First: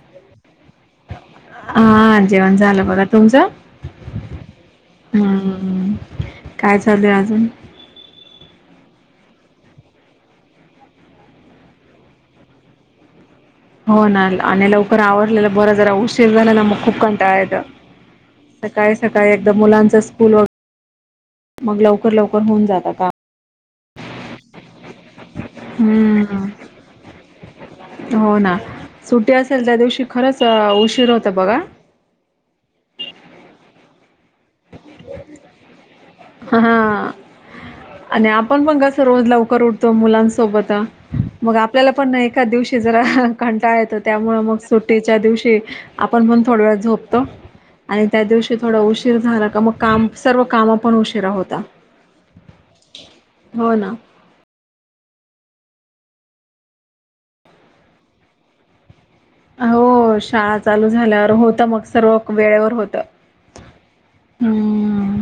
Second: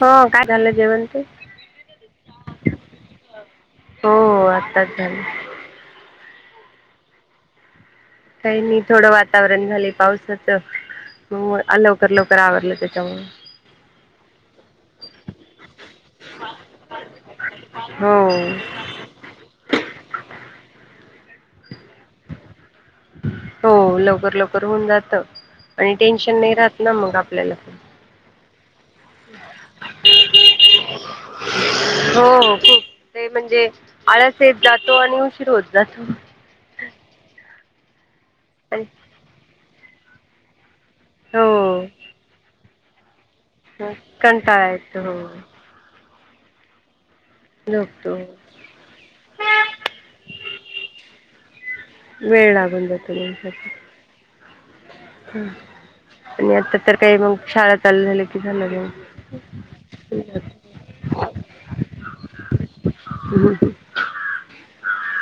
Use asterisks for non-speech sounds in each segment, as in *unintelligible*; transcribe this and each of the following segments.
हो काय झालं जेवण ते हा जेवण झालं बघा तुमचं. हो आत्ताच झालं हम्म काय चालू हाय अजून? काई नाही थोडं वातावरण झालय पावसाचं होय आज लवकर लवकर आवरलं त्याच्यामुळं. हो ना आणि लवकर आवरलेल बरं जरा उशीर झाला ना मग खूप कंटाळा येतो. हो सकाळी सकाळी एकदा मुलांच स्कूल वग मग लवकर लवकर होऊन जातं. का हो लवकर लवकर होऊन जातं. आणि टेन्शन हम्म नाही रहात ना मग आपल्याला पण. हो ना सुट्टी असेल त्या दिवशी खरंच अ, उशीर होता बघा हो हो खूप ते म्हणजे आळस येत जातो आणि उशीर होत जातो. हा आणि आपण पण आणि कसं रोज लवकर उठतो मुलांसोबतं हो मग आपल्याला पण नाई एखात दिवशी तेच जरा कंटाळा येतो त्यामुळं मग कंटाळा येतो सुट्टीच्या हो दिवशी आपण पण थोड्या वेळत झोपतो आणि झोपतो त्या दिवशी थोडं उशीर झाला का मग काम सर्व कामं पण उशिरा होता वेळ लागून जातो माणसाला हो ना. आणि आता तर काही मग शाळा चालू झाल्या कि झाल्या मग हो शाळा चालू झाल्यावर होत मग सर्व वेळेवर होतं. हम्म.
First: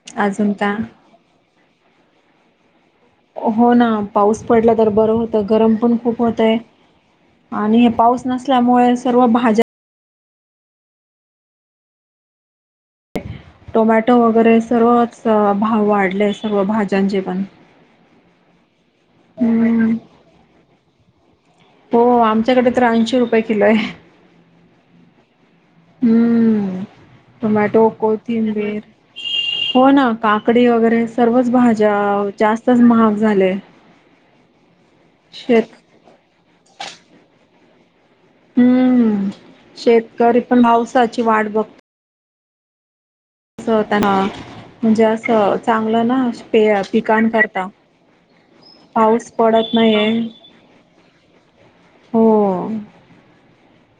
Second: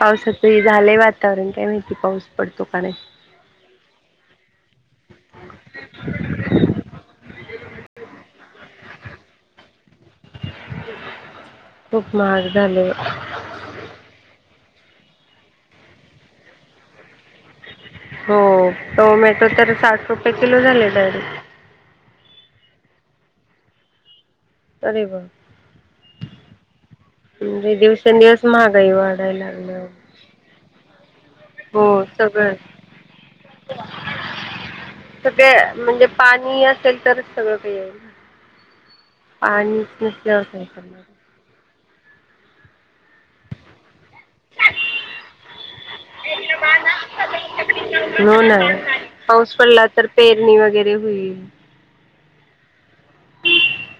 पावसाचं अजून हे काय? झालंय वातावरण काय माहिती पाऊस पडतो का नाही. हो ना पाऊस पडला तर बरं होतं गरम पण खूप होतय आणि पाऊस नसल्यामुळे सर्व भाज्या खूप महाग झालय. टोमॅटो वगरे सर्वच अं भाव वाढले सर्व भाज्यांचे पण. हो टोमॅटो तर हम्म साठ रुपय किलो झाले डायरेक्ट. हो आमच्याकडे तर ऐंशी रुपय किलो हाय. अरे बाप रे. टोमॅटो, कोथिंबीर वाढायला लागल्या हो ना काकडी वगरे स सर्वच भाज्या हो सगळं जास्तच महाग झाल्या. सगळे म्हणजे पाणी असेल तरच सगळं काय येईल हम्म पाणीच शेतकरी नसल्यावर पण काय पाऊसाची करणार वाट बघत कस त्यांना. म्हणजे असं चांगलं ना *unintelligible* पिकाण करता. हो ना पाऊस पडत पडला तर नाईये. पेरणी *inaudible* हो ओ अ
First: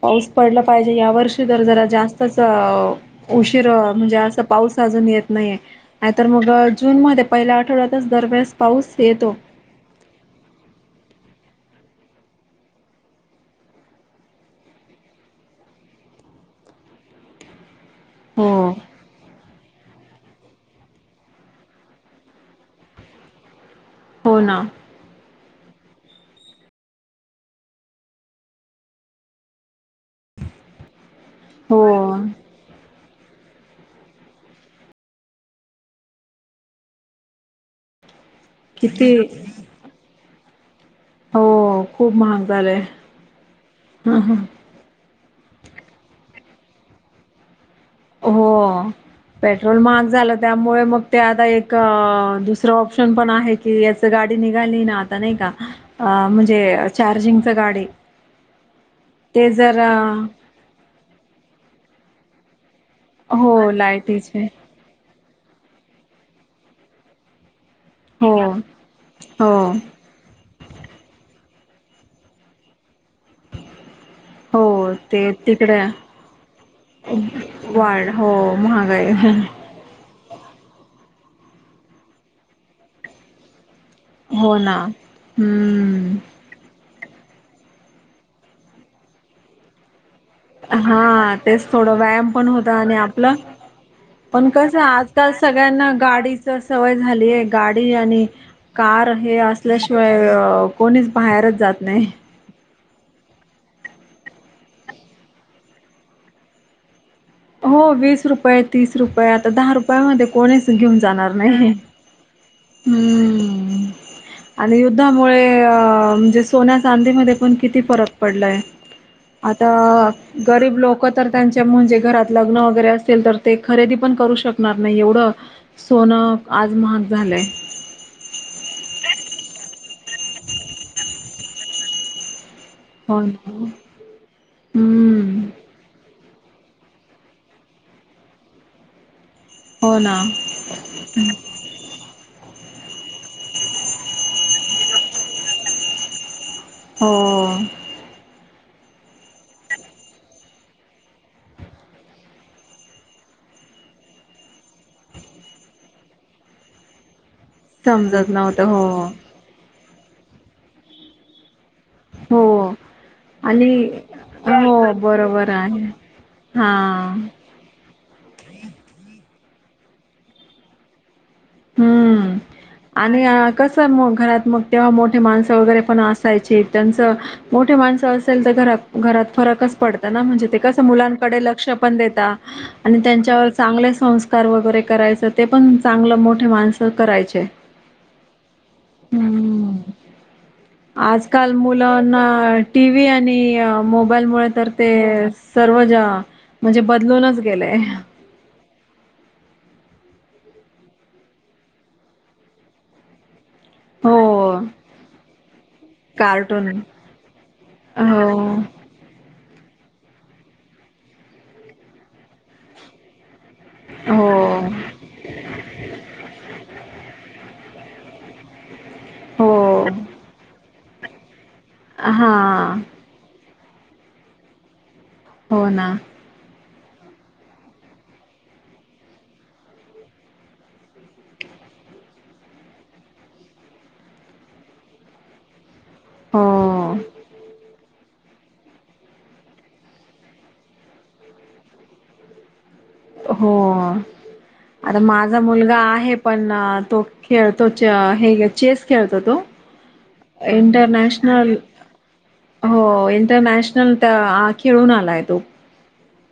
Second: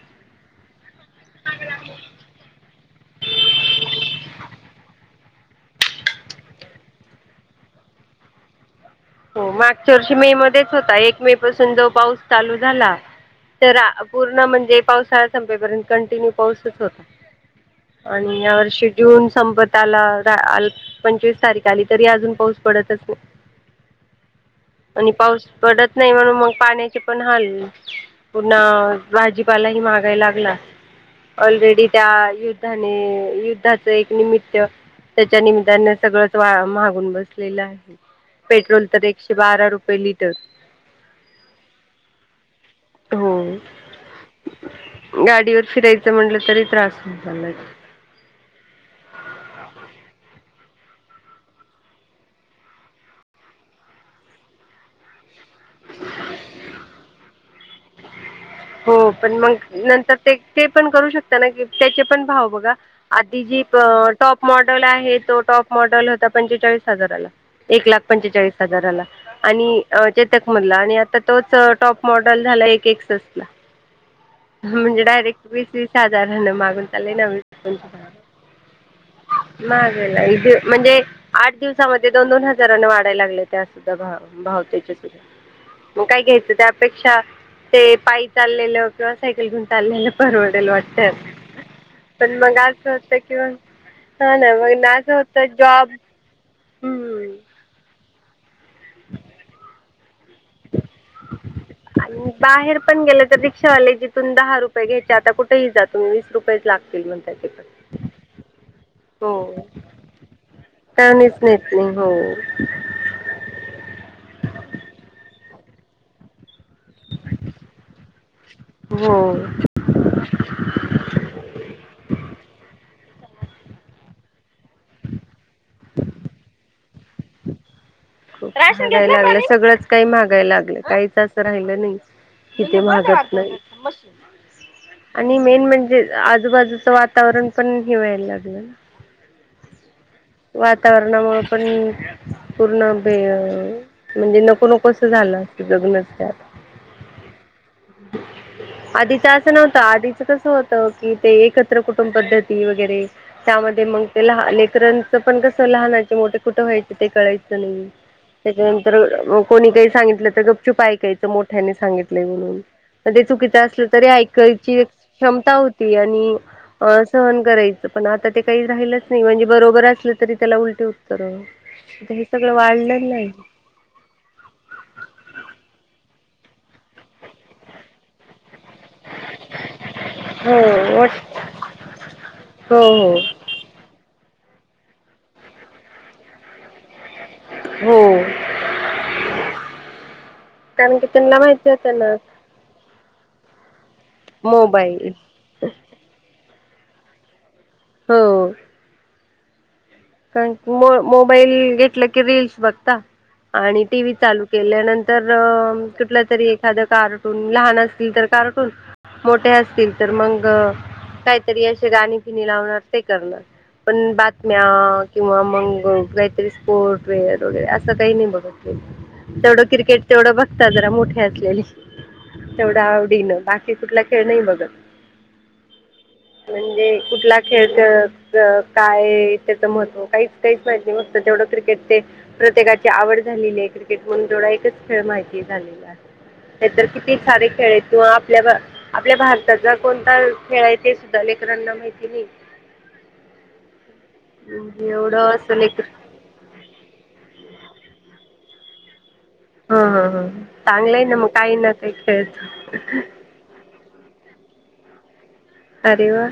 पाऊस पडला पाहिजे या वर्षी तर जरा जास्तच उशीर म्हणजे अस पाऊस अजून येत नाहीे नाही तर मग जून मध्ये पहिल्या आठवड्यातच दरवेेळेस पाऊस येतो हो मागच्या वर्षी मे मध्येच होता एक मे पासून जो पाऊस चालू झाला तर आ पूर्ण म्हणजे पावसाळा संपेपर्यंत कंटिन्यू पाऊसच होता. आणि हो या वर्षी जून संपत काल अ रा पंचवीस तारख आली तरी अजून पाऊस पडतच नाही. हो ना आणि पाऊस पडत नाही म्हणून मग पाण्याचे पण हाल पुन्हा भाजीपाला ही महागाय लागला *unintelligible* ऑलरेडी त्या युद्धाने युद्धाचं एक निमित्त त्याच्या निमित्ताने सगळंच महाग होऊन बसलेला आहे. पेट्रोल तर किती एकशे बारा रुपये लिटर हो खूप महाग झालंय. हो गाडीवर फिरायचं म्हटलं तरी त्रास होत चाललाय. हो. पेट्रोल महाग झालं त्यामुळे मग ते आता एक अ दुसरं ऑप्शन पण आहे की याच गाडी ते निघाली ना आता नाही का आ म्हणजे चार्जिंग च गाडी आहे हो पण मग नंतर ते ते पण करू शकता ना त्याचे पण भाव बघा आधी जी हो प अ टॉप लायटीचे मॉडल आहे तो टॉप मॉडल होता पंचेचाळीस हजाराला एक लाख पंचेचाळीस हो हजाराला हो आणि चेतक मधला आणि आता तोच टॉप मॉडल झाला एक ऐकसषटला हो ते तिकड हजारानं मागून चालले ना वीस वाढ हो महागाई ह हा महागायला ईथे म्हणजे आठ दिवसामध्ये दोन दोन हजारांने वाढाय लागले त्या एकदा भाव हो भाव ना त्याच्या सुद्धा मग काय हम्म घ्यायचं त्या तया पेक्षा ते पाय चाललेलं किंवा सायकल घेऊन चाललेलं परवडेल हा वाटतं आ तेच थोडं व्यायाम पण मग होता असं आणि होतं आपलं की मग हा पण ना कस मग ना असं आजकाल होतं सगळ्यांना जॉब गाडीच तर सवय हम्म झालीय गाडी आणि कार हे असल्याशिवाय हो अ कोणीच बाहेरच जात नाही *unintelligible* आपण गेले तर रिक्षावाले वाले जिथून दहा रुपये घेयाचे आता कुठेही जा तु्मही वीस रुपये लागतील म्हणता हो वीस रुपये तीस रुपये आता हो दहा रुपया मध्ये कोणी घेऊन जाणार त्यानेच नाही नेत *unintelligible* हम्म *unintelligible* आणि युद्धामुळे अ म्हणजेच सोन्या चांदीमध्ये पण किती फरक पडला आहे हो आता गरीब लोक तर त्यांच्या म्हणजे घरात लग्न वगैरे असेल तर ते खरेदी पण करू शकणार नाही एवढ सोन आज मग झालय खूप महागाय लागलं सगळंच काही महागायला लागलं काहीच असं राहिलं नाही तिथे *unintelligible* हो महागत नाही ना आणि हम्म मेन म्हणजे आजूबाजू वातावरण पण हे व्हायला लागलं ना हो ना वातावरणामुळे पण अ पूर्ण भे म्हणजे हे नको नकोसं झालं अस जग्न आ हो आधीच असं नव्हतं आधीच कस होत कि ते एकत्र कुटुंब पद्धती वगैरे त्या म ल लेकरांच पण कस लहा मोठे कुठे व्हायचे ते कळायचे त् चला येऊ समजत नव्हतं हो याच्यानंतर अ मग कोणी काहीच सांगितलं तर गप्चू आयकायचं मोठ्यानी सांगितलंय म्हणून हो चुकीच आणि असलं तरी ऐकायची हो बरोबर क्षमता आहे होती आणि अ हा सहन करायच पण आता ते काही राहिलंच नाही म्हणजे बरोबर असलं तरी त्याला उलटे तर अ हे हम्म. सगळं वाढलं आणि नाही अ, कसं मग घरात मग त्यां मोठ माणस असेल तर घरात फरकच पडत ना म्हणजे ते कस हो मुलांकडे लक्ष पण देतात हो हो त्यांच्यावर चांगले संस्कार तर वगैरे करायचं ते पण चांगलं मोठे माणसं करायचे हो हम्म कारण की त्यांना आजकाल माहिती होतं ना मुलांना टी वी आणि अ मोबाईलमुळे तर ते मोबाईल सर्वच ज्या म्हणजे बदलूनच गेलेय हो *unintelligible* कारण की म मोबाईल घेतलं की रीलल्स बघता आणि टी व्ही हो. चालू केल्यानंतर अ कुठलं तरी कार्टून. एखाद कार्टून लहान असतील तर कार्ट हो. खूप मोठे असतील तर मग अ काहीतरी असे गाणी बिणी लावणार ते करणार पण अ हो. बातम्यात किंवा आ मग काहीतरी स्पोर्ट वेअर वगैरे असं काही नाही बघत तेवढं हो. क्रिकेट तेवढं बघता जरा मोठीे असलेले अ तेवढं हा आवडीनं बाकी ते कुठला खेळ नाही बघत हो ना म्हणजे कुठला खेळ त त काय त्याचं महत्व हो काहीच काहीच माहिती नाही फक्त तेवढं क्रिकेट ते प्रत्येकाची आवड झालेली आहे क्रिकेट म्हणून तेवढा एकच त्याला माहिती झालेला आहे हो नाही तरर किती सारे खेळ तू आप आपल्या अ आपल्या भारताचा कोणता खेळ आहे ते सुद्धा लेकरांना माहिती नाही हो अ म्हणजे आता एवढं माझा असं मुलगा लेकर आहे पण अ तो खेळतो अ च हे चेस खेळतो होतो हां हां हां चांगलं आहे ना मग इंटरनॅशनल काही ना काही खेळत हो इंटरनॅशन खेळून आलाय तो अरे वा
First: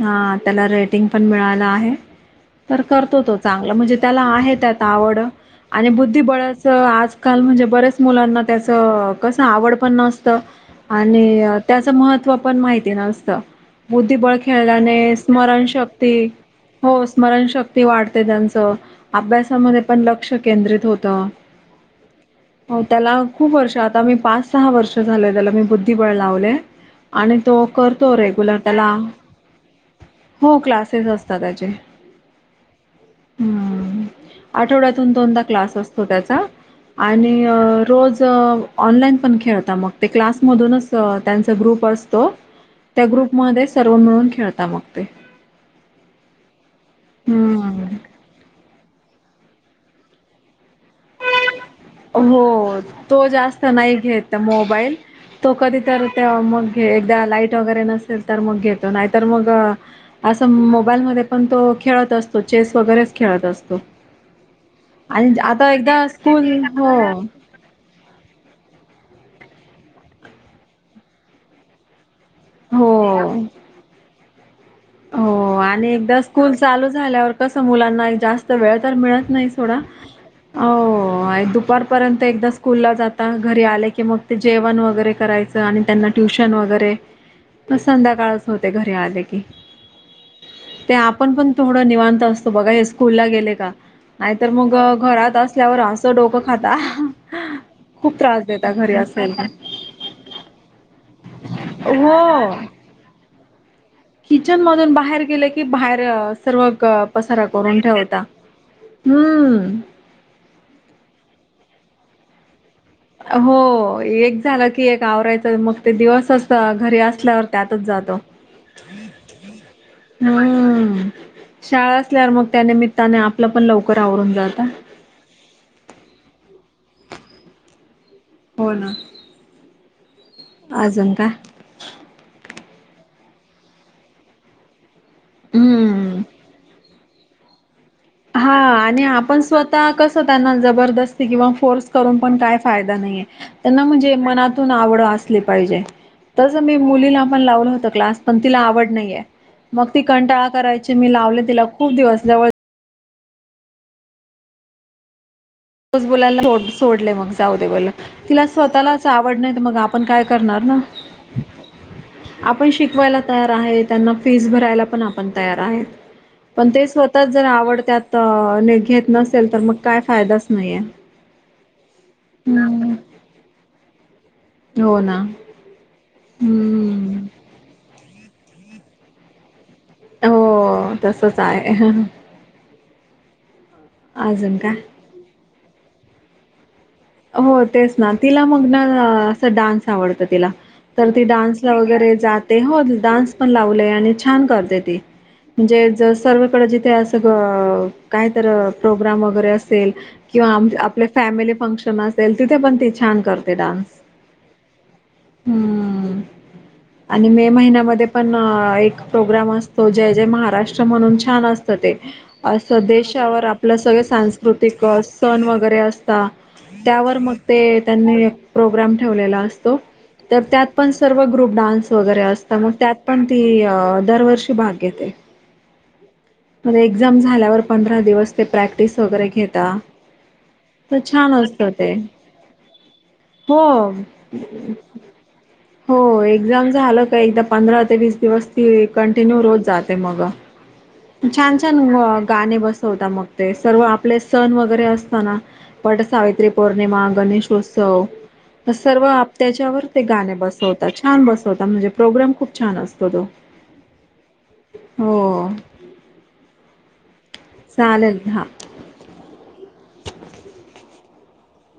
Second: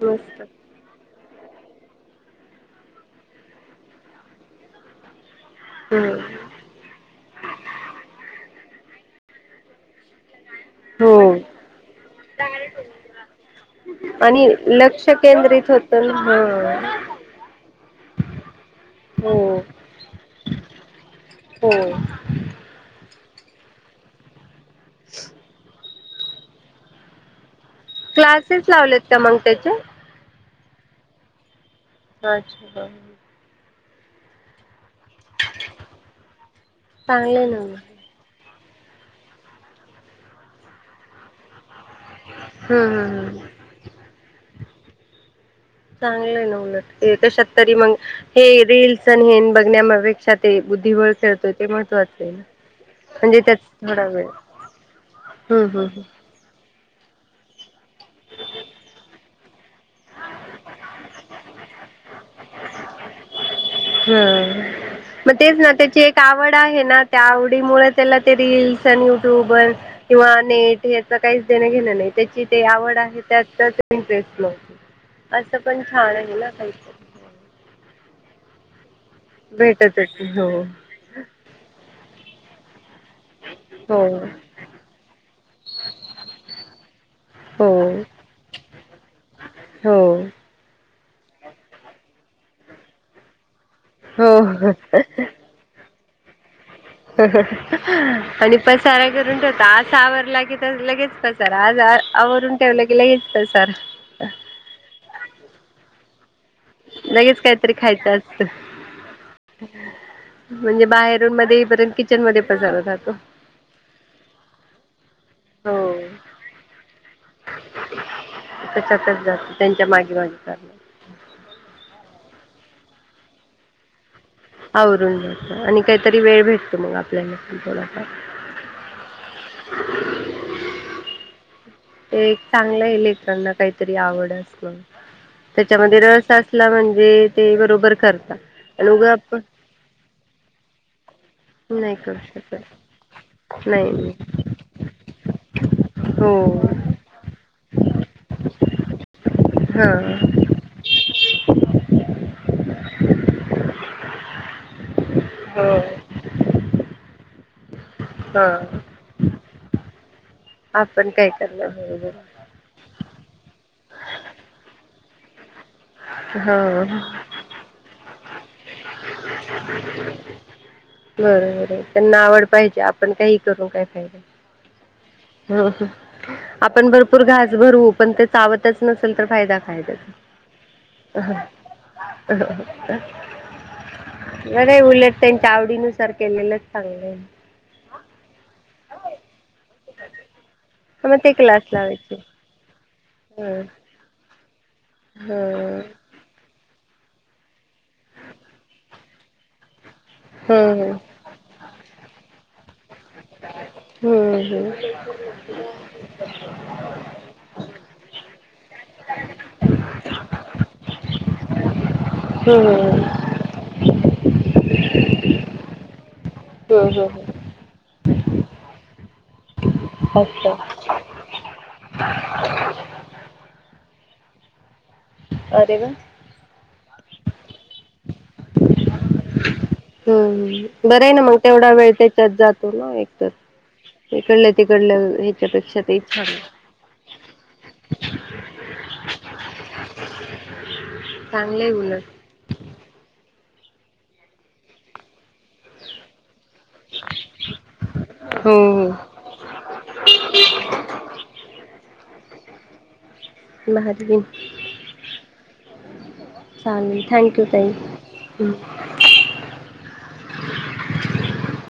हा आ मस्त त्याला रेटिंग पण मिळाला आहे तर करतो तो चांगला म्हणजे त्याला आहे त्यात आवड आणि हम्म. बुद्धिबळाचं आजकाल म्हणजे बऱ्याच मुलांना त्याचं कसं आवड पण नसतं हो आणि अ त्याच महत्व पण माहिती नसतं बुद्धिबळ खेळ आणि तेने लक्ष स्मरण केंद्रित होतं शक्ती ना हो हां स्मरणशक्ती वाढते त्यांचं हो अभ्यासामध्ये पण लक्ष केंद्रित होतं हो आओ होत अ खप वर्ष आ मी पाच सहा वर्ष झाल त्याला मी बुद्धीबळ लावले आणि तो अ करतो रेग्युलर त्याला त्याच्या हो क्लासेस असतात त्याचे अच्छा ह आठवड्यात दोन दोनदा क्लास असतो त्याचा आणि चांगले अ ना मग रोज अ ऑनलाईन पण खेळत मग ते क्लासमधूनच अ त्यांचा ग्रुप बसतो हम्म त्या हम्म हम्म ग्रुपमध्ये सर्व मिळून खेळता मग ते चांगलं आहे ना उलट कशात तरी हं. मग हे रीलस आणि हे बघ नियमापेक्षा ते बुद्धिबळ ते च हो तो त्यात जास्त नाही थोडा वेळ घेत मोबाईल तो हम्म कधी हम्म तररी तेव्हा मग एकदा लाईट वगैरे नसेल तर मग घेतो नाही तर मग असं मोबाईल म पण तो खेळत असो चे वैगेरे गरे खेळत असतो हम्म.. आणि मग तेच ना, आता त्याची एकदा एक स्कूल आवड आहे. हे हो. ना त्या आवडीमुळे त्याला ते रील युट्यूबर किंवा नेट याच काहीच देणं घेणं नाही. त्याची ते आवड आहे. हो. त्यात इंटरेस्ट हो असं पण आणि छान एकदा आहे ना स्कूल चालू काहीतरी झाल्यावर कस मुलांना जास्त वेळ तर मिळत नाही सोडा. हो आणि दुपारपर्यंत एकदा स्कूल ला जाता घरी आले की हो मग ते जेवण वगैरे कराय- आणि त्यांना ट्युशन वगैरे, हो संध्याकाळच होते घरी आले की, हो ते आपण पण थोडं निवांत असतो. बघा हे स्कूल ला गेले का. नाही तर मग हो घरात असल्यावर असं डोकं दुखत. हा हा आणि देता घरी पसारा असेल करून ठेवता तर. असा आवरला की तर लगेच पस तर आज हो आवरून ठेवलं गेलं की लगेच पसारा किचन मधून बाहेर गेले की बाहेरच असतात. सर्व लगेच पसारा काहीतरी करून खायचं ठेवता. असतं हम्म म्हणजे बाहेरून मध्ये येईपर्यंत किचन मध्ये पसारा राहतो हो एक झालं की एक आवरायचं हो मग ते दिवसच घरी असल्यावर त्यातच जाधव त्याच्यातच जातो. त्यांच्या मागे मागे हम्म करण्यात शाळा असल्यावर मग त्या निमित्ताने आपलं पण लवकर आवरते. आवरून जा आणि काहीतरी वेळ भेटतो मग आपल्याला पण थोडासा हो ना *inaudible* अजून काय? ते एक चांगलं लेकरांना काहीतरी आवड असल त्याच्यामध्ये हम्म रस असला म्हणजे ते बरोबर हा आणि आपण स्वतः कस त्यांना जबरदस्ती किंवा फोर्स नाही करून करू पण काय शकत फायदा नाहीे त्यांना नाही म्हणजे नाही मनातून आवड असली पाहिजे. हो तस मी मुलीला पण लावलं होत क्लास पण तिला आवड नाहीये. मग हां ती कंटाळा करायची. मी लावले तिला खूप दिवस जवळ हो रोज बोलायला सोडले. मग जाऊ दे म्हणलं तिला हां स्वतःलाच आवड नाही मग आपण काय करणार ना. आपण काय करणार बरोबर आपण शिकवायला तयार आहे. त्यांना फीस भरायला पण आप- तयार आहे. पण ते हां स्वतः जर आवड त्यात घेत नसेल तर मग काय फायदाच नाही. बरोबर त्यांना आवड पाहिजे. हम्म आपण काही करून काय फायदा हो ना ह ह आपण हम्म भरपूर घास भरवू. पण ते चावतच नसेल तर फायदा काय? हो ह तसच आहे अजून बरंय काय उलट त्यांच्या आवडीनुसार केलेलं. हो, तेच ना तिला मग ना असा डान्स आवडत तिला तर मग ती ते क्लास डान्सला वगैरे लावायचे जाते. हो, डान्स पण हं लावले आणि छान करते. हं म्हणजे सर्वांकडे जिथे काहीतर प्रोग्राम वगैरे असेल किंवा हं हं आपले फॅमिली फंशन असेल तिथे पण ती छान करते डान्स. हं हम्म. *inaudible* आणि मे महिन्यामध्ये पण एक प्रोग्राम असतो जय जय महाराष्ट्र म्हणून छान असत. ते असं हं देशावर आपलं सगळे सांस्कृतिक सण वगैरे असत. हं हं त्यावर हं मग ते त्यांनी प्रोग्राम ठेवलेला अस अच्छा त्यात पण सर्व ग्रुप डान्स वगैरे असत. मग त्यात पण ती अ दरवर्षी भाग घेते. अरे वा! े एक्झाम झाल्यावर पंधरा दिवस ते प्रॅक्टिस वगैरे घेता. हम्... तर बरं आहे ना, छान मग असतं तेवढा वेळ ते त्याच्यात जातो ना एकतर. हो, इकडल्या तिकडल्या ह्याच्यापेक्षा ते हो छान एक्झाम झा झालं का एकदा पंधरा ते वीस दिवस- कंटिन्यू रोज जाते मग. छान- चांगलं आहे छान उलट गाणे बसवता मग ते सर्व आपले सण वगैरे असताना. वट सावित्री पौर्णिमा गणेशोत्सव- हो हो सर्व आप त्या्याच्यावर ते गाणे बसवतात, छान बसवतात म्हणजे प्रोग्राम खूप छान असतो तो. महादीवप - हो चालेल, थँक्यू ताई. चालेल हां. हंम्म... *inaudible* *inaudible*